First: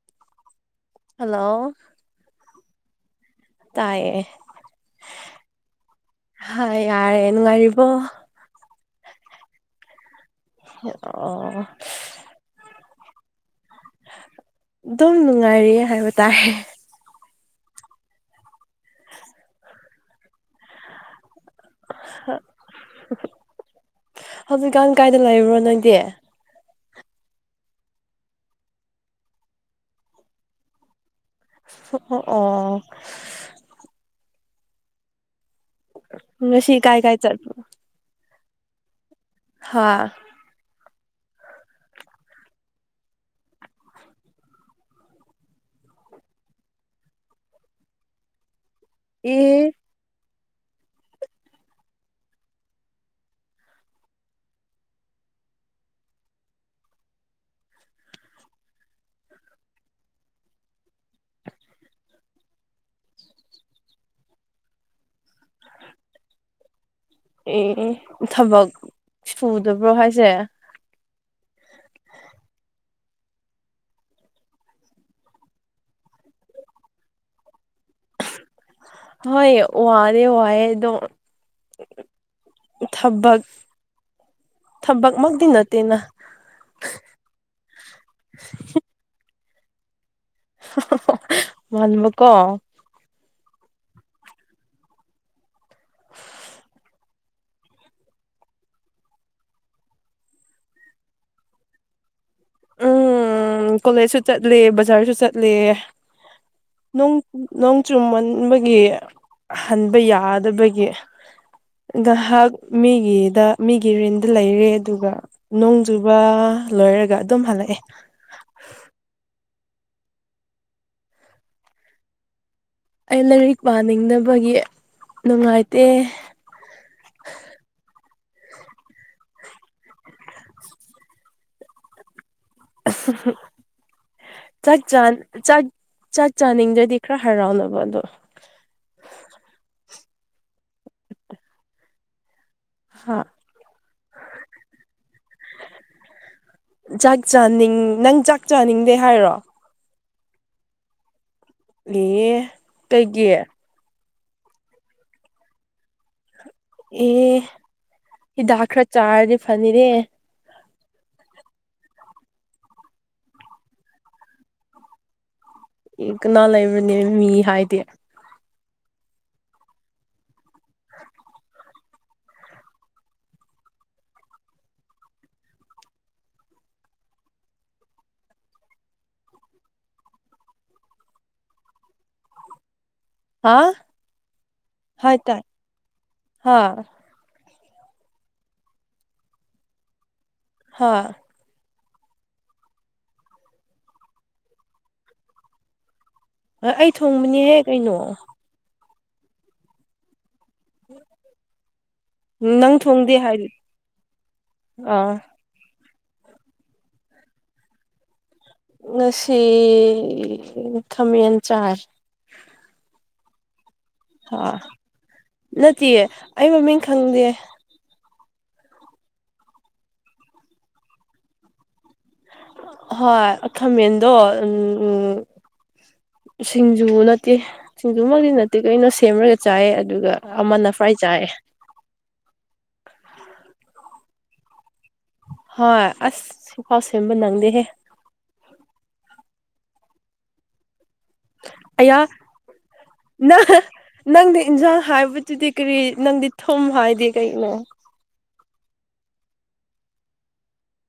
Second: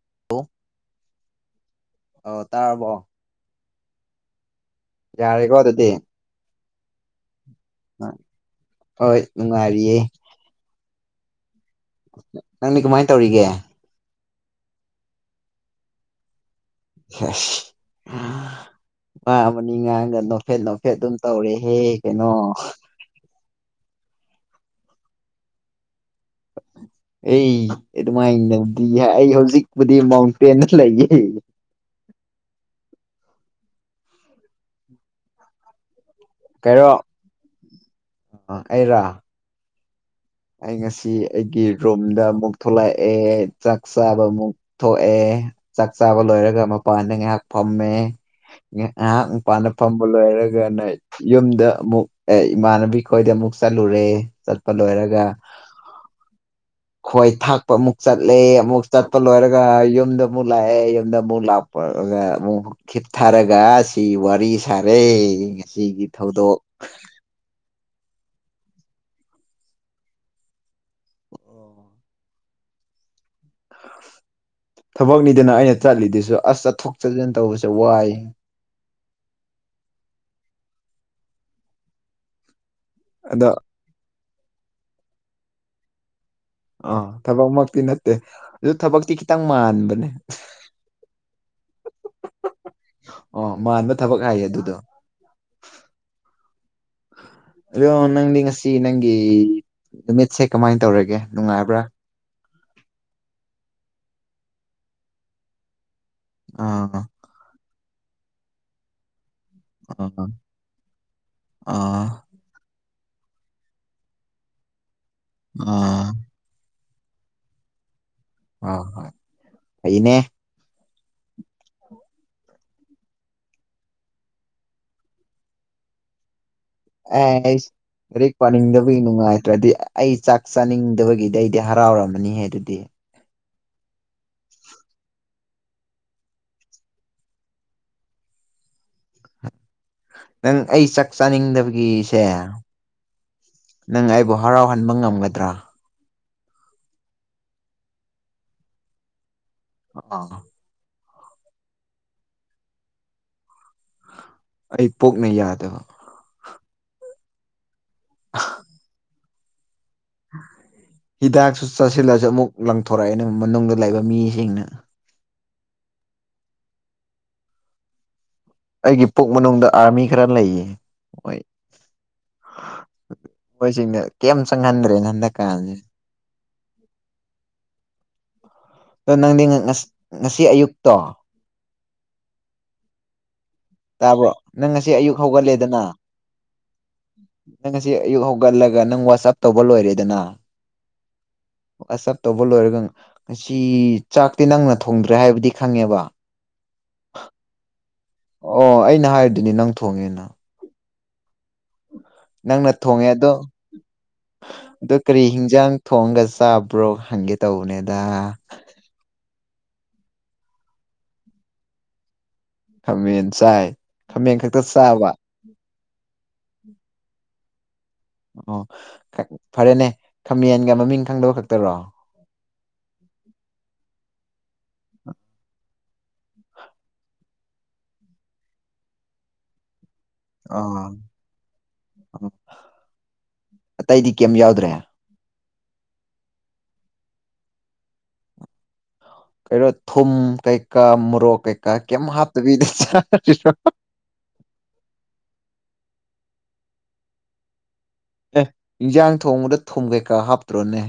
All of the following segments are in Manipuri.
[inaudible] ꯍꯜꯂꯣ ꯑꯣ ꯇꯥꯔꯕꯣ ꯇꯥꯏꯌꯦ ꯌꯥꯔꯦꯀꯣ ꯑꯗꯨꯗꯤ ꯍꯣꯏ ꯌꯥꯔꯦ ꯅꯨꯡꯉꯥꯏꯔꯤꯕꯣ ꯍꯣꯏ ꯅꯨꯡꯉꯥꯏꯔꯤꯑꯦ ꯑꯣ ꯅꯪꯗꯤ ꯀꯃꯥꯏ ꯇꯧꯔꯤꯒꯦ ꯗꯨꯝ ꯅꯨꯡꯉꯥꯏꯔꯤꯌꯦ ꯍꯥꯏꯕ ꯇꯥꯏ ꯑꯁ ꯋꯥ ꯑꯃꯅꯤ ꯉꯥꯡꯉꯒ ꯅꯣꯐꯦꯠ ꯅꯣꯐꯦꯠ ꯑꯗꯨꯝ ꯇꯧꯔꯦ ꯍꯦ ꯀꯩꯅꯣ ꯍꯧꯖꯤꯛꯀꯥꯟ ꯀꯥꯏꯗ ꯂꯩꯕ꯭ꯔꯣ ꯅꯣꯏꯗꯤ ꯑꯩ ꯑꯗꯨꯃꯥꯏꯅꯗꯤ ꯑꯩ ꯍꯧꯖꯤꯛꯄꯨꯗꯤ ꯃꯥꯎꯟꯇꯦꯟꯗ ꯂꯩꯌꯦ ꯑꯣ ꯑꯣ ꯉꯁꯤ ꯀꯥꯏ ꯀꯥꯏ ꯆꯠ ꯑ ꯑꯩꯔ ꯍꯥꯥ ꯑꯩ ꯉꯁꯤ ꯑꯩꯒꯤ ꯔꯨꯝꯗ ꯑꯃꯨꯛ ꯊꯣꯛꯂꯛꯑꯦ ꯆꯥꯛ ꯆꯥꯕ ꯑꯃꯨꯛ ꯊꯣꯛꯑꯦ ꯆꯥꯛ ꯆꯥꯕ ꯂꯣꯏꯔꯒ ꯃꯄꯥꯟꯗ ꯉꯥꯏꯍꯥꯛ ꯐꯝꯃꯦ ꯉꯥꯏꯍꯥꯛ ꯑꯦ ꯃꯄꯥꯟꯗ ꯐꯝꯕ ꯂꯣꯏꯔꯒ ꯑꯗꯨꯒ ꯌꯨꯝꯗ ꯑꯃꯨꯛ ꯑꯦ ꯏꯃꯥꯟꯅꯕꯤ ꯈꯣꯏꯗ ꯑꯃꯨꯛ ꯆꯠꯂꯨꯔꯦ ꯆꯠꯄ ꯂꯣꯏꯔꯒ [inaudible] ꯈꯣꯏ ꯊꯥꯛꯄ ꯑꯃꯨꯛ ꯆꯠꯂꯦ ꯑꯃꯨꯛ ꯆꯠꯄ ꯂꯣꯏꯔꯒ ꯌꯨꯝꯗ ꯑꯃꯨꯛ ꯂꯥꯛꯑꯦ ꯌꯨꯝꯗ ꯑꯃꯨꯛ ꯂꯥꯛꯄ ꯑꯃꯨꯛ ꯈꯤꯠꯊꯔꯒ ꯁꯤ ꯋꯥꯔꯤ ꯁꯥꯔꯦ ꯉꯁꯤꯒꯤ ꯊꯧꯗꯣꯛ ꯑꯦ ꯊꯕꯛ ꯁꯨꯗꯕ꯭ꯔꯣ ꯍꯥꯏꯁꯦ [inaudible] ꯊꯕꯛꯅꯤꯗꯅ ꯑꯩꯅ ꯆꯠꯂꯤꯗꯨꯁꯨ ꯑꯁ ꯆꯠꯊꯣꯛ ꯆꯠꯁꯤꯟ ꯇꯧꯕꯁꯦ ꯋꯥꯏ ꯍꯣꯏ ꯋꯥꯔꯦ ꯋꯥꯢ ꯑꯗꯣ ꯊꯕꯛ ꯑꯗꯣ ꯊꯕꯛꯃꯛꯇꯤ ꯅꯠꯇꯦꯅ ꯑꯥ ꯊꯕꯛꯃꯛꯇꯤ ꯅꯠꯇꯦ ꯑꯗꯨ ꯊꯕꯛꯇꯤ ꯈꯤꯇꯪ ꯃꯥꯟꯕꯅꯦ ꯃꯥꯟꯕꯀꯣ ꯑꯣ ꯃꯥꯟꯕ ꯊꯕꯛ ꯍꯥꯏꯌꯦ ꯑꯗꯨꯗꯣ ꯌꯣ ꯅꯪꯗꯤ ꯉꯁꯤ ꯅꯪꯒꯤ ꯅꯨꯃꯤꯠꯁꯦ ꯀꯃꯥꯏꯅ ꯇꯧꯔꯒꯦ ꯅꯨꯡꯉꯥꯏꯕ꯭ꯔꯥ ꯎꯝ ꯎ ꯀꯣꯂꯦꯖꯁꯨ ꯆꯠꯂꯦ ꯕꯖꯥꯔꯁꯨ ꯆꯠꯂꯦ ꯑꯥ [unintelligible] ꯆꯨꯝꯃꯟꯕꯒꯤ ꯍꯟꯕ ꯑꯥ ꯌꯥꯗꯕꯒꯤ ꯑꯥ ꯗꯍꯥꯛ ꯃꯤꯒꯤꯗ ꯃꯤꯒꯤ ꯔꯤꯟꯗ ꯂꯩꯔꯦ ꯑꯗꯨꯒ ꯑꯥ ꯅꯣꯡꯖꯨꯕ ꯂꯣꯏꯔꯒ ꯑꯗꯨꯝ ꯍꯜꯂꯛꯑꯦ ꯑꯍ ꯑꯩꯅꯦ ꯑꯩ ꯂꯥꯏꯔꯤꯛ ꯄꯥꯅꯤꯡꯗꯕꯒꯤ ꯅꯨꯡꯉꯥꯏꯇꯦ ꯑꯥꯢꯁ ꯔꯦꯛ ꯄꯥꯅꯤꯡꯗꯕꯒꯤ ꯅꯨꯡꯉꯥꯏꯇ꯭ꯔꯗꯤ ꯑꯩ ꯆꯥꯛ ꯆꯥꯅꯤꯡꯗꯕꯒꯤꯗꯤ ꯑꯩꯗꯤ ꯍꯔꯥꯎꯔꯝꯃꯅꯤ ꯍꯦ [unintelligible] ꯆꯥꯛ ꯆꯥꯅꯤꯡꯗ꯭ꯔꯗꯤ ꯈꯔ ꯍꯔꯥꯎꯅꯕ ꯑꯗꯣ [inaudible] ꯅꯪ ꯑꯩ ꯆꯥꯛ ꯆꯥꯅꯤꯡꯗꯕꯒꯤꯁꯦ ꯍꯥ ꯅꯪ ꯑꯩꯕꯨ ꯍꯔꯥꯎꯍꯟꯕ ꯉꯝꯒꯗ꯭ꯔꯥ ꯆꯥꯛ ꯆꯥꯅꯤꯡ ꯅꯪ ꯆꯥꯛ ꯆꯥꯅꯤꯡꯗꯦ ꯍꯥꯏꯔꯣ ꯑꯥ [unintelligible] ꯀꯩꯒꯤ ꯑꯩ ꯄꯣꯛꯅ ꯌꯥꯗꯕ ꯑꯦ ꯏꯗꯥ ꯈ꯭ꯔꯥ ꯆꯥꯗꯤ ꯐꯅꯤꯔꯦ [inaudible] ꯍꯤꯗꯥꯛꯁꯨ ꯆꯥꯁꯤꯜꯂꯁꯨ ꯑꯃꯨꯛ ꯂꯪꯊꯣꯔꯛꯑꯦꯅꯦ ꯃꯅꯨꯡꯗ ꯂꯩꯕ ꯃꯤꯁꯤꯡꯅ ꯀꯅꯥ ꯂꯩꯕꯅꯦ ꯃꯤ ꯍꯥꯏꯗꯤ ꯑꯩꯒꯤ ꯄꯨꯛ ꯃꯅꯨꯡꯗ ꯑꯥꯔꯃꯤ ꯈꯔ ꯂꯩꯌꯦ ꯃꯣꯏ ꯃꯣꯏꯁꯤꯡꯅ ꯀꯩꯝ ꯆꯪꯍꯟꯗ꯭ꯔꯦꯅ ꯍꯟꯗꯛꯀꯁꯦ ꯑꯗ ꯅꯪꯗꯤ ꯉꯁꯤ ꯑꯌꯨꯛꯇꯣ ꯍꯥ ꯇꯥꯕ꯭ꯔꯣ ꯅꯪ ꯉꯁꯤ ꯍꯥꯏ ꯑꯌꯨꯛ ꯇꯥꯏ ꯍꯧꯒꯠꯂꯦꯗꯅ ꯍꯥ ꯅꯪ ꯉꯁꯤ ꯑꯌꯨꯛ ꯍꯧꯒꯠꯂꯒ ꯅꯪ ꯋꯥꯆꯑꯞ ꯇꯧꯕ ꯂꯣꯏꯔꯦꯗꯅ ꯍꯣꯏ ꯑꯆꯥꯞ ꯇꯧꯕ ꯂꯣꯏꯔꯒ ꯉꯁꯤ ꯆꯥꯛꯇꯤ ꯅꯪꯅ ꯊꯣꯡꯗ꯭ꯔꯦ ꯍꯥꯏꯕꯗꯤ ꯈꯪꯉꯦꯕ ꯍ ꯑꯩ ꯊꯣꯡꯕꯅꯤꯍꯦ ꯀꯩꯅꯣ ꯑꯣ ꯑꯩꯅ ꯍꯥꯏꯔꯤꯗꯨꯅꯦ ꯅꯪ ꯊꯣꯡꯉꯦꯅ ꯍ ꯅꯪꯅ ꯊꯣꯡꯉꯦ ꯑꯗꯣ ꯑꯗꯣ ꯑꯥ ꯀꯔꯤ ꯍꯤꯡꯖꯥꯡ ꯊꯣꯡꯒ ꯆꯥꯕ꯭ꯔꯣ ꯈꯪꯒꯦ ꯇꯧꯕꯅꯦꯗ ꯉꯁꯤ ꯈꯃꯦꯟ ꯆꯥꯏ ꯈꯃꯦꯟ ꯆꯥꯏ ꯈꯥꯃꯦꯟ ꯍꯥ ꯈꯛꯇ ꯆꯥꯕ ꯅꯠꯇꯤꯌꯦ ꯑꯩ ꯃꯃꯤꯡ ꯈꯪꯗꯦ ꯑꯣ ꯐꯔꯦꯅꯦ ꯈꯥꯃꯦꯟꯒ ꯃꯃꯤꯡ ꯈꯪꯗꯕ ꯈꯛꯇꯔꯣ ꯍꯣꯏ ꯈꯥꯃꯦꯟꯗꯣ ꯎꯝ ꯁꯤꯡꯖꯨ ꯅꯠꯇꯦ ꯁꯤꯡꯖꯨꯃꯛꯇꯤ ꯅꯠꯇꯦ ꯀꯩꯅꯣ ꯁꯦꯝꯃꯒ ꯆꯥꯏ ꯑꯗꯨ ꯑꯗꯨꯒ ꯑꯃꯅ ꯑꯥ ꯐ꯭ꯔꯥꯏ ꯆꯥꯏꯑꯦ ꯀꯌꯤꯝ ꯌꯥꯎꯗ꯭ꯔꯦ ꯍꯣꯏ ꯑꯁ ꯁꯤꯐꯥꯎ ꯁꯦꯝꯕ ꯅꯪꯗꯦꯍꯦ ꯀꯩꯅꯣ ꯊꯨꯝ ꯀꯩꯀꯥ ꯃꯣꯔꯣꯛ ꯀꯩꯀꯥ ꯑꯌꯥ ꯀꯩꯝ ꯍꯥꯞꯇꯕꯤꯗ ꯅꯪ ꯆꯥꯔꯤꯔꯣ ꯅꯪꯗꯤ ꯏꯟꯁꯥꯡ ꯍꯥꯏꯕꯗꯨꯗꯤ ꯀꯔꯤ ꯅꯪꯗꯤ ꯊꯨꯝ ꯍꯥꯏꯗꯦ ꯀꯔꯤ ꯑꯦ ꯏꯟꯖꯥꯡ ꯊꯣꯡꯕꯗ ꯊꯨꯝ ꯀꯩꯀꯥ ꯍꯥꯞꯇ꯭ꯔꯣꯅꯦ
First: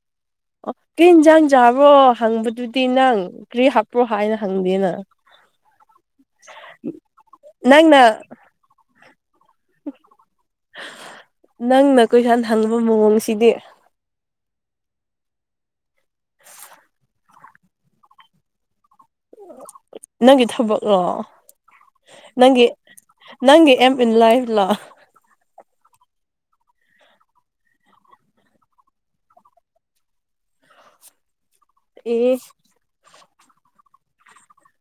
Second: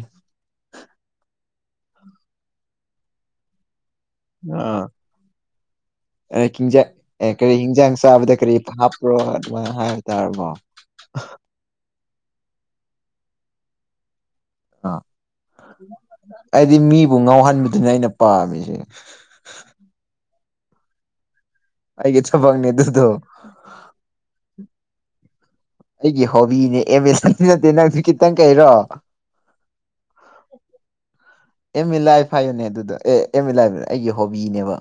ꯑꯣ ꯀꯔꯤ ꯏꯟꯖꯥꯡ ꯆꯥꯕ꯭ꯔꯣ ꯍꯪꯕꯗꯨꯗꯤ ꯅꯪ ꯀ꯭ꯔꯤ ꯍꯥ ꯀꯥꯏꯅ ꯑꯥ ꯍꯪꯗꯦꯅ ꯍꯤꯟꯖꯥꯡ ꯑꯦ ꯀꯔꯤ ꯍꯤꯟꯖꯥꯡ ꯅꯪꯅ ꯆꯥꯕꯗ ꯀꯔꯤ ꯍꯥꯞꯄ꯭ꯔꯣ ꯑꯗꯨꯃꯥꯏꯅ ꯍꯥꯏꯕ ꯇꯥꯔꯕꯣ ꯅꯪꯅ ꯀꯣꯏꯁꯥꯟ ꯍꯪꯕ ꯃꯑꯣꯡꯁꯤꯗꯤ ꯑꯥ ꯑꯩꯗꯤ ꯃꯤꯕꯨ ꯉꯥꯎꯍꯟꯕꯗꯨꯅ ꯑꯩꯅ ꯄꯥꯝꯃꯤꯁꯦ ꯅꯪꯒꯤ ꯊꯕꯛꯂꯣ ꯑꯩꯒꯤ ꯅꯪꯒꯤ ꯊꯕꯛꯅꯦ ꯑꯗꯨꯗꯣ ꯅꯪꯒꯤ ꯑꯦꯝ ꯏꯟ ꯂꯥꯏꯞꯂꯣ ꯑꯩꯒꯤ ꯍꯣꯕꯤꯅꯦ ꯑꯦꯝ ꯑꯦꯁꯗꯤ ꯅꯠꯇꯦ ꯅꯪꯁꯨ ꯈꯤꯇꯪ ꯀꯩꯔꯣ ꯑꯦꯝ ꯏꯟ ꯂꯥꯏꯐ ꯑꯦ ꯍꯥꯏꯌꯨꯅꯦ ꯑꯗꯨꯗ ꯑꯦ ꯑꯦꯝ ꯃꯤ ꯂꯥꯏꯕ ꯑꯩꯒꯤ ꯍꯣꯕꯤꯅꯦꯕ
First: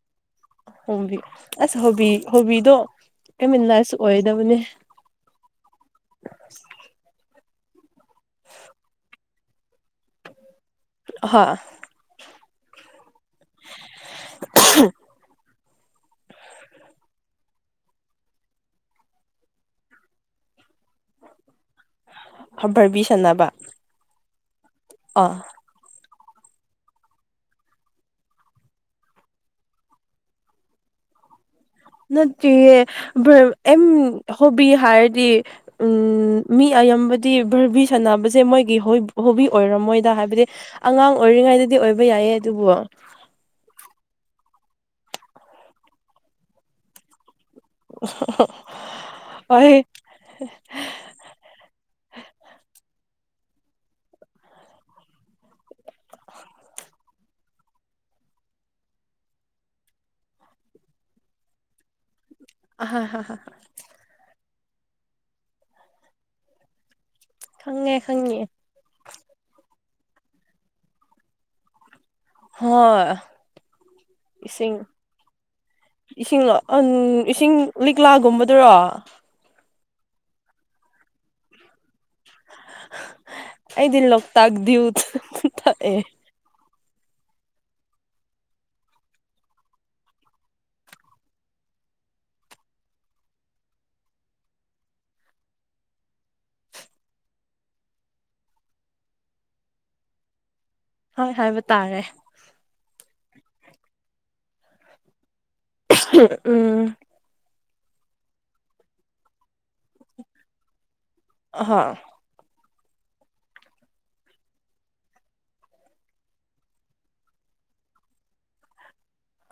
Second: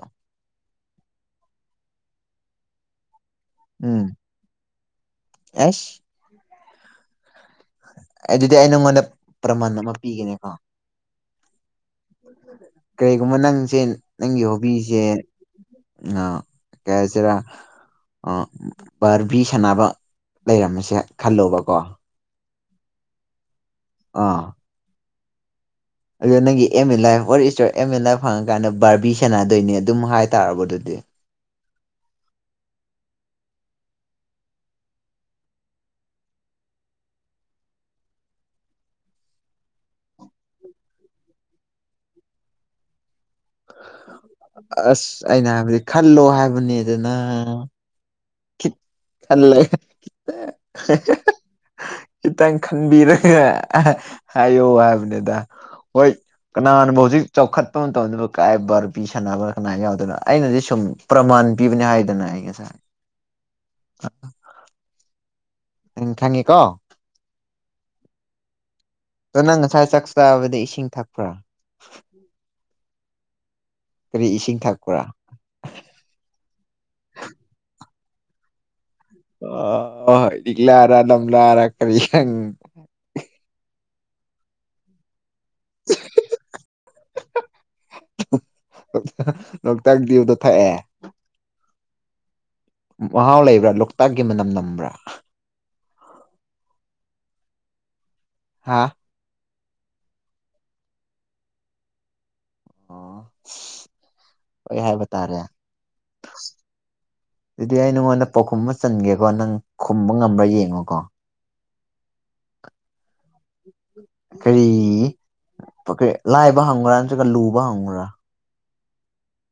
ꯍꯣꯕꯤ ꯑꯁ ꯍꯣꯕꯤ ꯍꯣꯕꯤꯗꯨꯣ ꯑꯦꯝ ꯏꯟ ꯂꯥꯏꯞꯁꯨ ꯎꯝ ꯑꯣꯏꯒꯗꯕꯅꯦ ꯑꯩꯁ ꯑꯗꯨꯗꯤ ꯑꯩ ꯅꯪꯉꯣꯟꯗ ꯄ꯭ꯔꯃꯥꯟ ꯑꯃ ꯄꯤꯒꯅꯦꯀꯣ ꯍꯣꯏ ꯀꯔꯤꯒꯨꯝꯕ ꯅꯪꯁꯦ ꯅꯪꯒꯤ ꯍꯣꯕꯤꯁꯦ ꯑ ꯀꯩꯍꯥꯏꯁꯤꯔ ꯕꯔꯕꯤ ꯁꯥꯟꯅꯕ ꯂꯩꯔꯝꯃꯁꯦ ꯈꯜꯂꯣꯕꯀꯣ ꯕꯔꯕꯤ ꯁꯅꯕ ꯑꯥ ꯑꯥ ꯑꯗꯣ ꯅꯪꯒꯤ aim in life [unintelligible] M in life ꯍꯪꯉꯀꯥꯟꯗ ꯕꯥꯔꯕꯤ ꯁꯥꯟꯅꯗꯣꯏꯅꯤ ꯑꯗꯨꯝ ꯍꯥꯏ ꯇꯥꯔꯕ ꯑꯗꯨꯗꯤ [inaudible] ꯅꯠꯇꯦꯍꯦ ꯑꯦꯝ ꯍꯣꯕꯤ ꯍꯥꯏꯔꯗꯤ ꯎꯝ ꯃꯤ ꯑꯌꯥꯝꯕꯗꯤ ꯚꯔꯕꯤ ꯁꯥꯟꯅꯕꯁꯦ ꯃꯣꯏꯒꯤ ꯍꯣꯕꯤ ꯑꯣꯏꯔꯣ ꯃꯣꯏꯗ ꯍꯥꯏꯕꯗꯤ ꯑꯉꯥꯡ ꯑꯣꯏꯔꯤꯉꯩꯗꯗꯤ ꯑꯣꯏꯕ ꯌꯥꯏꯌꯦ ꯑꯗꯨꯕꯨ ꯑꯁ ꯑꯩꯅ ꯍꯥꯏꯕꯗꯤ ꯈꯜꯂꯣ ꯍꯥꯏꯕꯅꯤꯗꯅ ꯈꯤꯠ ꯈꯜꯂꯒ ꯍꯣꯏ ꯍꯥ ꯍꯥ ꯍꯥ ꯈꯤꯇꯪ ꯈꯟꯕꯤꯔ ꯒ ꯍꯥꯏꯌꯣ ꯍꯥꯏꯕꯅꯤꯗ ꯑꯣꯏ ꯀꯅꯅꯥꯕꯨ ꯍꯧꯖꯤꯛ ꯆꯥꯎꯈꯠꯄ ꯃꯇꯝꯗꯕꯨ ꯀꯥꯏ ꯕꯥꯔꯕꯤ ꯁꯥꯟꯅꯕ ꯀꯅꯥ ꯌꯥꯎꯗꯅ ꯑꯩꯅꯗꯤ ꯁꯨꯝ ꯄ꯭ꯔꯃꯟ ꯄꯤꯕꯅꯦ ꯍꯥꯏꯗꯅ ꯑꯩ ꯉꯁꯥꯏ ꯍꯥ ꯍꯥ ꯍꯥ [inaudible] ꯎꯝ ꯈꯪꯉꯤꯀꯣ ꯈꯪꯉꯦ ꯈꯪꯉꯦ ꯑꯗꯣ ꯅꯪ ꯉꯁꯥꯏ ꯆꯥꯛ ꯆꯥꯕꯗꯤ ꯏꯁꯤꯡ ꯊꯛꯄ꯭ꯔ ꯍꯣꯏ ꯏꯁꯤꯡ ꯏꯁꯤꯡꯂꯣ ꯑꯟ ꯏꯁꯤꯡ ꯂꯤꯛ ꯀ꯭ꯂꯥꯒꯨꯝꯕꯗꯨꯔꯣ ꯑꯣ ꯂꯤꯛꯂꯔ ꯂꯝꯂꯥꯔ ꯀꯔꯤ ꯈꯪ ꯑꯩꯗꯤ ꯂꯧꯇꯛ ꯗꯤꯌꯨ ꯊꯛꯑꯦ ꯂꯣꯛ ꯇꯛꯗꯤꯌꯨꯗꯣ ꯊꯛꯑꯦ ꯃꯍꯥꯎ ꯂꯩꯕ꯭ꯔ ꯂꯣꯛꯇꯥꯛꯀꯤ ꯃꯅꯝ ꯅꯝꯕ꯭ꯔ ꯍꯥꯥ ꯍꯣꯏ ꯍꯥꯏꯕ ꯇꯥꯔꯦ ꯑꯣ ꯍꯣꯏ ꯍꯥꯏꯕ ꯇꯥꯔꯦ ꯎꯝ ꯑꯗꯨꯗꯤ ꯑꯩ ꯅꯉꯣꯟꯗ ꯄꯥꯎꯈꯨꯝ ꯑꯃ ꯆꯟꯒꯦꯀꯣ ꯅꯪ ꯈꯨꯝꯕ ꯉꯝꯕ꯭ꯔ ꯌꯦꯡꯉꯨꯀꯣ ꯍꯥ ꯀꯔꯤ ꯂꯥꯏꯕ ꯍꯪꯉꯨꯔ ꯅꯠꯇ꯭ꯔꯒ ꯂꯨꯕ ꯍꯪꯉꯨꯔ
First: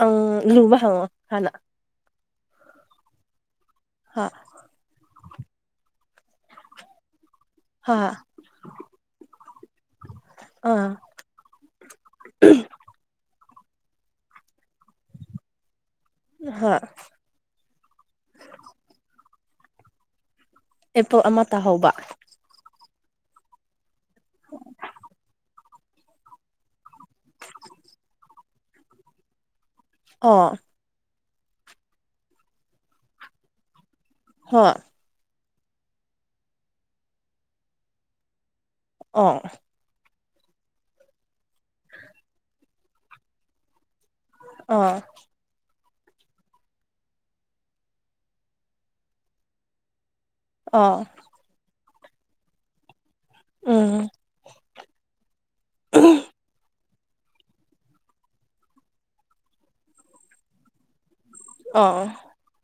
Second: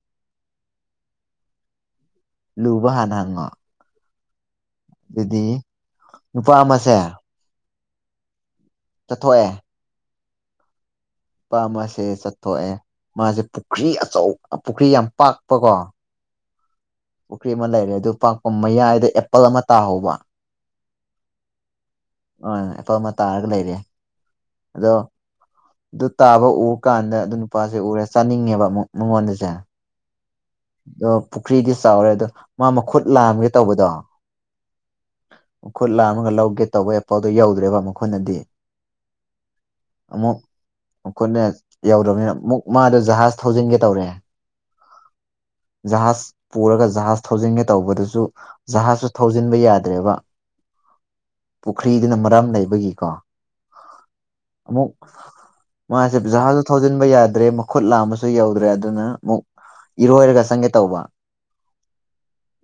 ꯑꯪ ꯂꯨꯕ ꯍꯪꯉꯣ ꯍꯥꯟꯅ ꯂꯨꯕ ꯍꯥꯅ ꯍꯪꯉꯣ ꯍꯥ ꯑꯗꯨꯗꯤ ꯅꯨꯄꯥ ꯑꯃꯁꯦ ꯍꯥ ꯆꯊꯣꯛꯑꯦ ꯑꯥ ꯅꯨꯄꯥ ꯑꯃꯁꯦ ꯆꯠꯊꯣꯛꯑꯦ ꯃꯖꯦ ꯄꯨꯈ꯭ꯔꯤ ꯑꯆꯧ ꯄꯨꯈ꯭ꯔꯤ ꯌꯥꯝ ꯄꯥꯛꯄꯀꯣ ꯍꯥ ꯄꯨꯈ꯭ꯔꯤ ꯑꯃ ꯂꯩꯔꯦ ꯑꯗꯨ ꯄꯥꯛꯄ ꯃꯌꯥꯏꯗ ꯑꯦꯄꯜ ꯑꯃ ꯇꯥꯍꯧꯕ ꯑꯦꯄꯜ ꯑꯃ ꯇꯥꯍꯧꯕ ꯑ ꯑꯦꯄꯜ ꯑꯃ ꯇꯥꯔꯒ ꯂꯩꯔꯦ ꯑꯗꯣ ꯑꯗꯨ ꯇꯥꯕ ꯎꯔ ꯀꯥꯟꯗ ꯑꯗꯨ ꯅꯨꯄꯥꯖꯦ ꯎꯔꯦ ꯆꯥꯅꯤꯡꯉꯦꯕ ꯑꯃꯨꯛ ꯃꯉꯣꯟꯗꯖꯦ ꯑꯥ ꯑꯗꯣ ꯄꯨꯈ꯭ꯔꯤꯗꯤ ꯆꯥꯎꯔꯦ ꯑꯗꯣ ꯃꯥ ꯃꯈꯨꯠ ꯂꯥꯝꯒꯦ ꯇꯧꯕꯗꯣ ꯍꯥ ꯃꯈꯨꯠ ꯂꯥꯝꯃꯒ ꯂꯧꯒꯦ ꯇꯧꯕ ꯑꯦꯄꯜꯗꯣ ꯌꯧꯗ꯭ꯔꯦꯕ ꯃꯈꯨꯠꯅꯗꯤ ꯑꯣ ꯑꯃꯨꯛ ꯈꯨꯠꯅ ꯌꯧꯗ꯭ꯔꯕꯅꯤꯅ ꯃꯨꯛ ꯃꯗꯣ ꯖꯍꯥꯖ ꯊꯧꯖꯤꯟꯒꯦ ꯇꯧꯔꯦ ꯑꯥ ꯖꯍꯥꯖ ꯄꯨꯔꯒ ꯖꯍꯥꯖ ꯊꯧꯖꯤꯟꯒꯦ ꯇꯧꯕꯗꯨꯁꯨ ꯖꯍꯥꯖꯁꯨ ꯊꯧꯖꯤꯟꯕ ꯌꯥꯗ꯭ꯔꯦꯕ ꯑꯥ ꯈ꯭ꯔꯤꯗꯨꯅ ꯃꯔꯝ ꯂꯩꯕꯒꯤꯀꯣ ꯎꯝ ꯑꯃꯨꯛ ꯃꯥꯁꯦ ꯖꯍꯥꯁꯇꯣ ꯊꯣ ꯖꯤꯟꯕ ꯌꯥꯗ꯭ꯔꯦ ꯃꯈꯨꯠ ꯂꯥꯝꯕꯁꯨ ꯌꯧꯗ꯭ꯔꯦ ꯑꯗꯨꯅ ꯑꯃꯨꯛ ꯏꯔꯣꯏꯔꯒ ꯆꯪꯒꯦ ꯇꯧꯕ ꯑꯣ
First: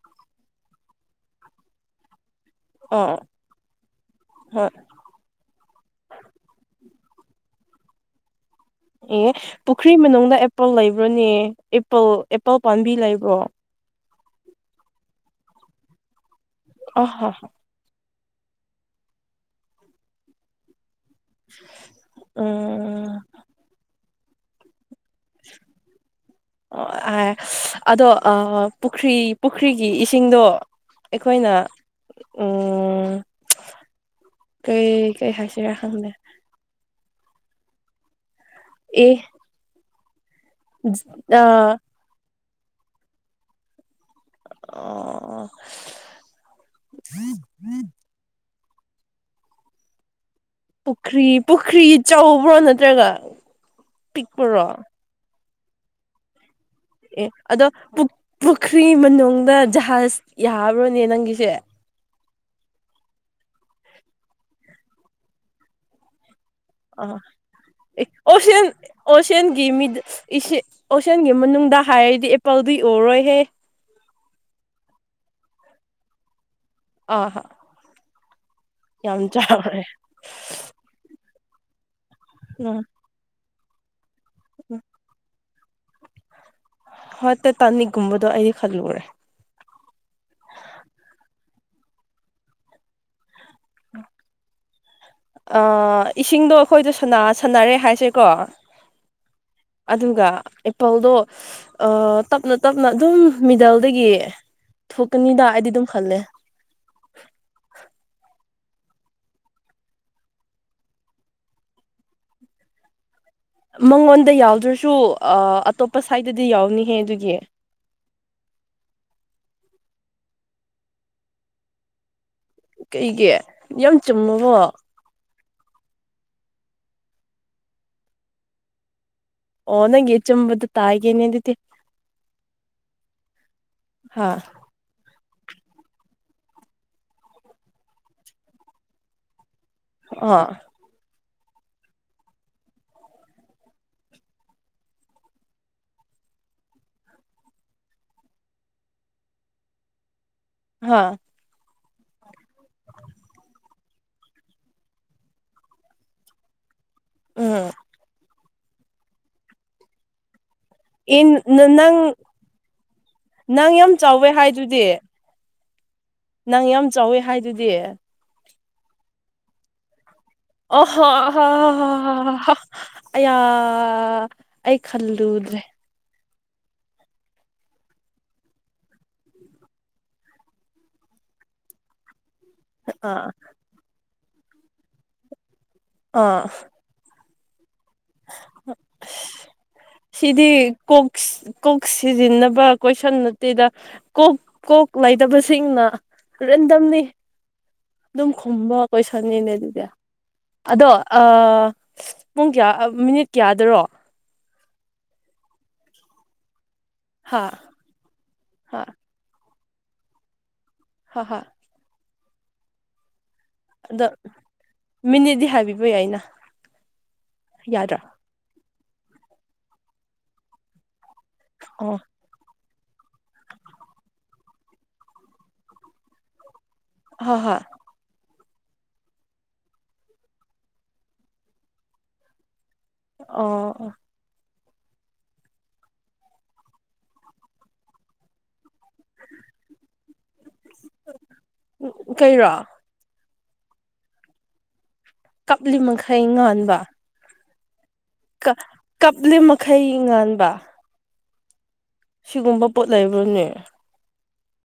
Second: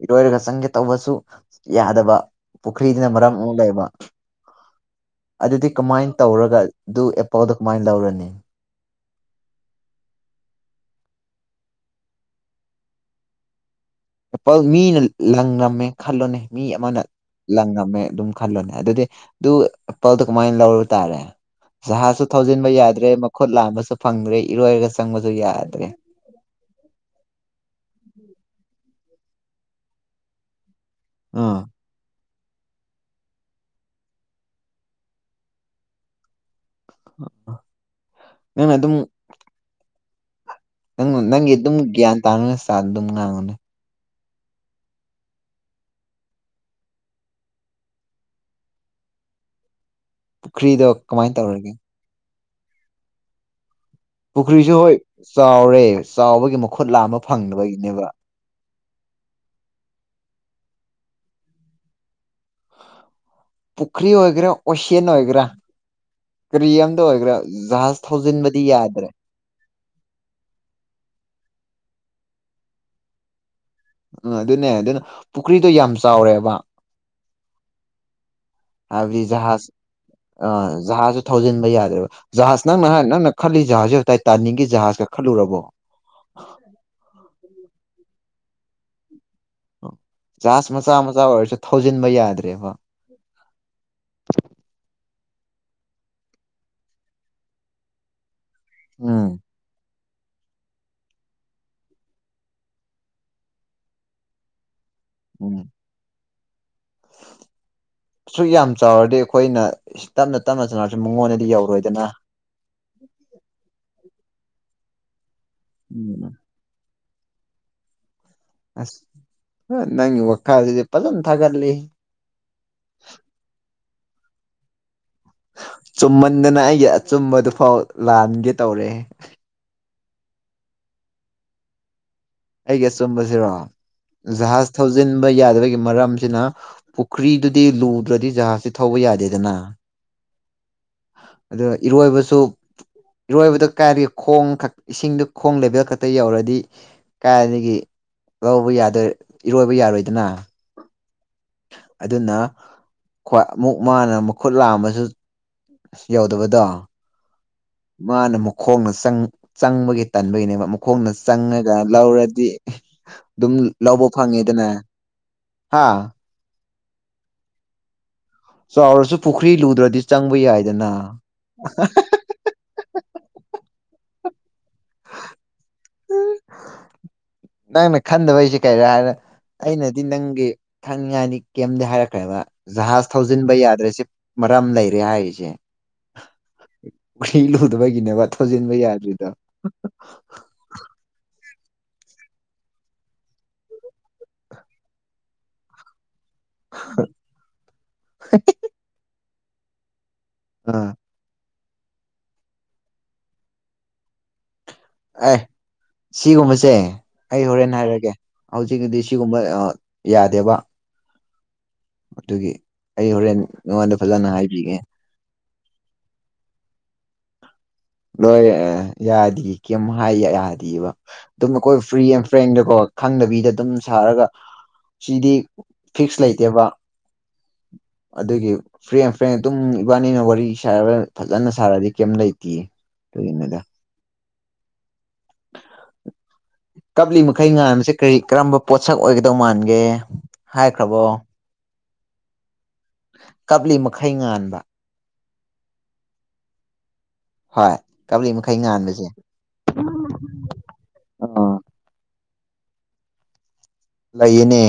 ꯏꯔꯣꯏꯔꯒ ꯆꯪꯒꯦ ꯇꯧꯕꯁꯨ ꯌꯥꯗꯕ ꯄꯨꯈ꯭ꯔꯤꯗꯨꯅ ꯑꯥ ꯃꯔꯝ ꯑꯃꯨꯛ ꯂꯩꯕ ꯍꯣꯏ ꯑꯗꯨꯗꯤ ꯀꯃꯥꯏꯟ ꯇꯧꯔꯒ ꯗꯨ ꯑꯦꯄꯜꯗꯣ ꯀꯃꯥꯏ ꯂꯧꯔꯅꯤ ꯑꯦ ꯄꯨꯈ꯭ꯔꯤ ꯃꯅꯨꯡꯗ ꯑꯦꯄꯜ ꯂꯩꯕ꯭ꯔꯣꯅꯦ ꯑꯦꯄꯜ ꯑꯦꯄꯜ ꯄꯥꯝꯕꯤ ꯂꯩꯕ꯭ꯔꯣ ꯑꯦꯄꯜ ꯃꯤꯅ ꯂꯪꯔꯝꯃꯦ ꯈꯜꯂꯣꯅꯦ ꯃꯤ ꯑꯃꯅ ꯑꯍ ꯂꯪꯉꯝꯃꯦ ꯑꯗꯨꯝ ꯈꯜꯂꯣꯅꯦ ꯑꯗꯨꯗꯤ ꯑꯗꯨ ꯑꯦꯄꯜꯗꯨ ꯀꯃꯥꯏ ꯂꯧꯔ ꯇꯥꯔꯦ ꯖꯍꯥꯁꯁꯨ ꯊꯧꯖꯤꯟꯕ ꯌꯥꯗ꯭ꯔꯦ ꯎꯝ ꯃꯈꯨꯠ ꯂꯥꯝꯕꯁꯨ ꯐꯪꯗ꯭ꯔꯦ ꯏꯔꯣꯏꯔꯒꯁ ꯑꯣꯑꯥ ꯑꯗꯣ ꯑꯥꯞ ꯄꯨꯈ꯭ꯔꯤ ꯄꯨꯈ꯭ꯔꯤꯒꯤ ꯏꯁꯤꯡꯗꯣ ꯑꯩꯈꯣꯏꯅ ꯑꯥ ꯎꯝ ꯀꯩ ꯀꯩ ꯍꯥꯏꯁꯦꯔꯦ ꯈꯪꯗꯦ ꯅꯪ ꯑꯗꯨꯝ ꯅꯪ ꯅꯪꯒꯤ ꯑꯥ ꯑꯗꯨꯝ [unintelligible] ꯑꯣ ꯄꯨꯈ꯭ꯔꯤꯗꯣ ꯄꯨꯈ꯭ꯔꯤ ꯀꯃꯥꯏꯅ ꯇꯧꯔꯒꯦ ꯄꯨꯈ꯭ꯔꯤ ꯆꯥꯎꯕ꯭ꯔꯣ ꯅꯠꯇ꯭ꯔꯒ ꯄꯤꯛꯄꯔꯣ ꯄꯨꯈ꯭ꯔꯤꯁꯨ ꯍꯣꯏ ꯆꯥꯎꯔꯦ ꯆꯥꯎꯕꯒꯤ ꯃꯈꯨꯠ ꯂꯥꯝꯕ ꯐꯪꯗꯕꯒꯤꯅꯦꯕ ꯈ꯭ꯔꯤ ꯃꯅꯨꯡꯗ ꯖꯍꯥꯖ ꯌꯥꯕ꯭ꯔꯣꯅꯦ ꯅꯪꯒꯤꯁꯦ ꯄꯨꯈ꯭ꯔꯤ ꯑꯣꯏꯒꯦꯔ ꯑꯣꯁꯤꯌꯟ ꯑꯣꯏꯒꯦꯔ ꯑꯥ [unintelligible] ꯑꯦ ꯑꯣꯁꯤꯟ ꯌꯥꯗ꯭ꯔꯦ ꯑꯣꯁꯤꯟꯒꯤ ꯃꯤꯗ ꯏꯁꯤ ꯑꯣꯁꯤꯟꯒꯤ ꯃꯅꯨꯡꯗ ꯍꯥꯏꯔꯗꯤ ꯑꯦꯄꯜꯗꯤ ꯎꯔꯣꯏꯍꯦ ꯎꯝ ꯑꯗꯨꯅꯦ ꯑꯗꯨꯅ ꯄꯨꯈ꯭ꯔꯤꯗꯣ ꯌꯥꯝ ꯆꯥꯎꯔꯦꯕ ꯑꯥ ꯍꯥ ꯍꯥꯏꯕꯗꯤ ꯖꯍꯥꯖ ꯑꯥ ꯖꯍꯥꯖꯁꯨ ꯊꯧꯖꯤꯟꯕ ꯌꯥꯗꯦꯕ ꯖꯍꯥꯖ ꯅꯪ ꯎꯝ ꯅꯍꯥꯟ ꯅꯪꯅ ꯈꯜꯂꯤ ꯖꯍꯥꯖꯖꯦ ꯇꯩꯇꯥꯅꯤꯡꯒꯤ ꯖꯍꯥꯖꯀ ꯈꯠꯂꯨꯔꯕꯣ ꯇꯇꯥꯅꯤꯛꯒꯨꯝꯕꯗꯣ ꯑꯩꯗꯤ ꯈꯜꯂꯨꯔꯦ ꯖꯍꯥꯖ ꯃꯆꯥ ꯃꯆꯥ ꯑꯣꯏꯔꯁꯨ ꯊꯧꯖꯤꯟꯕ ꯌꯥꯗ꯭ꯔꯦꯕ ꯑꯥ ꯏꯁꯤꯡꯗꯣ ꯑꯩꯈꯣꯏꯗꯣ ꯁꯥꯅ ꯁꯥꯟꯅꯔꯦ ꯍꯥꯏꯁꯦꯀꯣ ꯎꯝ ꯑꯗꯨꯒ ꯑꯦꯄꯜꯗꯣ ꯑꯥ ꯇꯞꯅ ꯇꯞꯅ ꯑꯗꯨꯝ ꯃꯤꯗꯜꯗꯒꯤ ꯊꯣꯛꯀꯅꯤꯗ ꯎꯝ ꯑꯩꯗꯤ ꯗꯨꯝ ꯈꯜꯂꯦ ꯁꯨꯛ ꯌꯥꯝ ꯆꯥꯎꯔꯗꯤ ꯑꯩꯈꯣꯏꯅ ꯇꯞꯅ ꯇꯞꯅ ꯆꯥꯔꯁꯨ ꯃꯉꯣꯟꯗꯗꯤ ꯌꯧꯔꯣꯏꯗꯅ [inaudible] ꯃꯉꯣꯟꯗ ꯌꯥꯎꯗ꯭ꯔꯁꯨ ꯑꯥ ꯑꯇꯣꯞꯄ ꯎꯝ ꯁꯥꯏꯠꯇꯗꯤ ꯌꯥꯎꯅꯤꯍꯦ ꯑꯗꯨꯒꯤ ꯑꯁ ꯅꯪꯒꯤ ꯋꯥꯈꯥꯁꯤꯗꯤ ꯐꯖꯟ ꯊꯒꯠꯂꯦ ꯀꯩꯒꯤ ꯌꯥꯝ ꯆꯨꯝꯃꯕꯣ ꯆꯨꯝꯃꯟꯗꯅ ꯑꯩꯒꯤ ꯑꯆꯨꯝꯕꯗꯨꯐꯥꯎ ꯂꯥꯟꯒꯦ ꯇꯧꯔꯦꯍꯦ ꯑꯣ ꯅꯪꯒꯤ ꯑꯆꯨꯝꯕꯗꯨ ꯇꯥꯒꯦꯅꯦ ꯑꯗꯨꯗꯤ ꯑꯩꯒꯤ ꯑꯆꯨꯝꯕꯖꯤꯔꯣ ꯍꯥ ꯖꯍꯥꯖ ꯊꯧꯖꯤꯟ ꯕꯥ ꯌꯥꯗꯕꯒꯤ ꯃꯔꯝꯁꯤꯅ ꯄꯨꯈ꯭ꯔꯤꯗꯨꯗꯤ ꯂꯨꯗ꯭ꯔꯗꯤ ꯖꯍꯥꯖꯇꯤ ꯊꯧꯕ ꯌꯥꯗꯦꯗꯅ ꯑꯥ ꯑꯗꯨ ꯏꯔꯣꯏꯕꯁꯨ ꯏꯔꯣꯏꯕꯗ ꯀꯥꯏꯗꯩ ꯈꯣꯡ ꯈꯛ ꯏꯁꯤꯡꯗ ꯈꯣꯡ ꯂꯦꯚꯦꯜ ꯈꯛꯇ ꯌꯧꯔꯗꯤ ꯀꯥꯏꯗꯒꯤ ꯂꯧꯕ ꯌꯥꯗꯣꯏ ꯏꯔꯣꯏꯕ ꯌꯥꯔꯣꯏꯗꯅ ꯍꯥꯥ ꯑꯗꯨꯅ ꯑꯃꯨꯛ ꯃꯥꯅ ꯃꯈꯨꯠ ꯂꯥꯝꯃꯁꯨ ꯑꯁ ꯌꯥꯎꯗꯕꯗꯣ ꯎꯝ ꯃꯥꯅ ꯃꯈꯣꯡꯅ ꯆꯪ ꯆꯪꯕꯒꯤ ꯇꯟꯕꯩꯅꯦꯕ ꯃꯨꯛ ꯈꯣꯡꯅ ꯑꯦ ꯆꯪꯉꯒ ꯅꯪ ꯂꯧꯔꯗꯤ ꯑꯗꯨꯝ ꯅꯪ ꯌꯥꯝ ꯂꯧꯕ ꯆꯥꯎꯋꯦ ꯐꯪꯉꯦꯗꯅ ꯍꯥꯏꯗꯨꯗꯤ ꯍꯥ ꯅꯪ ꯌꯥꯝ ꯆꯥꯎꯋꯤ ꯍꯥꯏꯗꯨꯗꯤ ꯆꯥꯎꯔꯁꯨ ꯄꯨꯈ꯭ꯔꯤ ꯂꯨꯗ꯭ꯔꯗꯤ ꯆꯪꯕ ꯑꯣ ꯌꯥꯏꯗꯅ ꯍꯣ [unintelligible] ꯑꯌꯥ ꯑꯩ ꯈꯜꯂꯨꯗ꯭ꯔꯦ ꯅꯪꯅ ꯈꯟꯗꯕꯩꯁꯦ ꯀꯩ ꯍꯥꯏꯔ ꯑꯩꯅꯗꯤ ꯅꯪꯒꯤ ꯈꯪꯅꯤꯡꯉꯥꯏꯅꯤ ꯀꯦꯝꯗꯤ ꯍꯥꯏꯔꯛꯈ꯭ꯔꯦꯕ ꯖꯍꯥꯖ ꯑꯥ ꯊꯧꯖꯤꯟꯕ ꯌꯥꯗ꯭ꯔꯤꯁꯦ ꯃꯔꯝ ꯂꯩꯔꯦ ꯍꯥꯏꯔꯤꯁꯦ ꯑꯥ ꯄꯨꯈ꯭ꯔꯤ ꯂꯨꯗꯕꯒꯤꯅꯦꯕ ꯊꯧꯖꯤꯟꯕ ꯌꯥꯗ꯭ꯔꯤꯗꯣ ꯁꯤꯗꯤ ꯀꯣꯛ ꯀꯣꯛ ꯁꯤꯖꯤꯟꯅꯕ ꯀꯣꯏꯁꯟ ꯅꯠꯇꯦꯗ ꯀꯣꯛ ꯀꯣꯛ ꯂꯩꯇꯕꯁꯤꯡꯅ ꯔꯦꯟꯗꯝꯅꯤ ꯑꯗꯨꯝ ꯈꯨꯝꯕ ꯀꯣꯏꯁꯟꯅꯤꯅꯦ ꯑꯗꯨꯗꯤ ꯑꯗꯣ ꯑꯥ ꯑꯥ ꯄꯨꯡ ꯀꯌꯥ ꯃꯤꯅꯤꯠ ꯀꯌꯥꯗꯔꯣ ꯑꯥꯏ ꯁꯤꯒꯨꯝꯕꯁꯦ ꯍꯥ ꯑꯩ ꯍꯣꯔꯦꯟ ꯍꯥꯏꯔꯛꯑꯒꯦ ꯍꯥ ꯍꯧꯖꯤꯛꯀꯤꯗꯤ ꯁꯤꯒꯨꯝꯕ ꯑꯥ ꯌꯥꯗꯦꯕ ꯍꯣꯏ ꯍꯣꯏ ꯑꯗꯨꯒꯤ ꯑꯩ ꯍꯣꯔꯦꯟ ꯅꯉꯣꯟꯗ ꯑꯗꯣ ꯐꯖꯅ ꯍꯥꯏꯕꯤꯒꯦ ꯃꯤꯅꯤꯠꯗꯤ ꯍꯥꯏꯕꯤꯕ ꯌꯥꯏꯅ ꯌꯥꯗ꯭ꯔꯥ ꯅꯣꯏ ꯌꯥꯗꯤ ꯀꯩꯝ ꯍꯥꯏ ꯌꯥꯗꯤꯕ ꯑꯗꯨꯝ ꯑꯈꯣꯏ ꯑꯣ ꯐ꯭ꯔꯤ ꯑꯦꯟ ꯐ꯭ꯔꯦꯡꯇꯀꯣ ꯈꯪꯗꯕꯤꯗ ꯑꯗꯨꯝ ꯁꯥꯔꯒ ꯁꯤꯗꯤ ꯐꯤꯛꯁ ꯂꯩꯇꯦꯕ ꯍꯣꯏ ꯍꯣꯏ ꯐ꯭ꯔꯤ ꯑꯦꯟ ꯐ꯭ꯔꯦꯡ ꯑꯗꯨꯝ ꯏꯕꯥꯅꯤꯅ ꯋꯥꯔꯤ ꯁꯥꯔꯒ ꯐꯖꯅ ꯁꯥꯔꯗꯤ ꯀꯩꯝ ꯂꯩꯇꯤꯌꯦ ꯑꯣ ꯑꯣ [inaudible] ꯀꯞꯂꯤ ꯃꯈꯩ ꯉꯥꯟꯕꯁꯦ ꯀꯔꯤ ꯀꯔꯝꯕ ꯄꯣꯠꯁꯛ ꯑꯣꯏꯒꯗꯧ ꯃꯥꯟꯒꯦ ꯍꯥꯏꯈ꯭ꯔꯕꯣ ꯀꯩꯔꯣ ꯀꯞꯂꯤ ꯃꯈꯩ ꯉꯥꯟꯕ ꯀꯞꯂꯤ ꯃꯈꯩ ꯉꯥꯟꯕ ꯍꯣꯏ ꯀꯞꯂꯤ ꯀ ꯃꯈꯩ ꯉꯥꯟꯕꯁꯦ ꯀꯞꯂꯤ ꯃꯈꯩ ꯉꯥꯟꯕ ꯑꯥ ꯁꯤꯒꯨꯝꯕ ꯄꯣꯠ ꯂꯩꯕ꯭ꯔꯅꯦ ꯂꯩꯌꯦꯅꯦ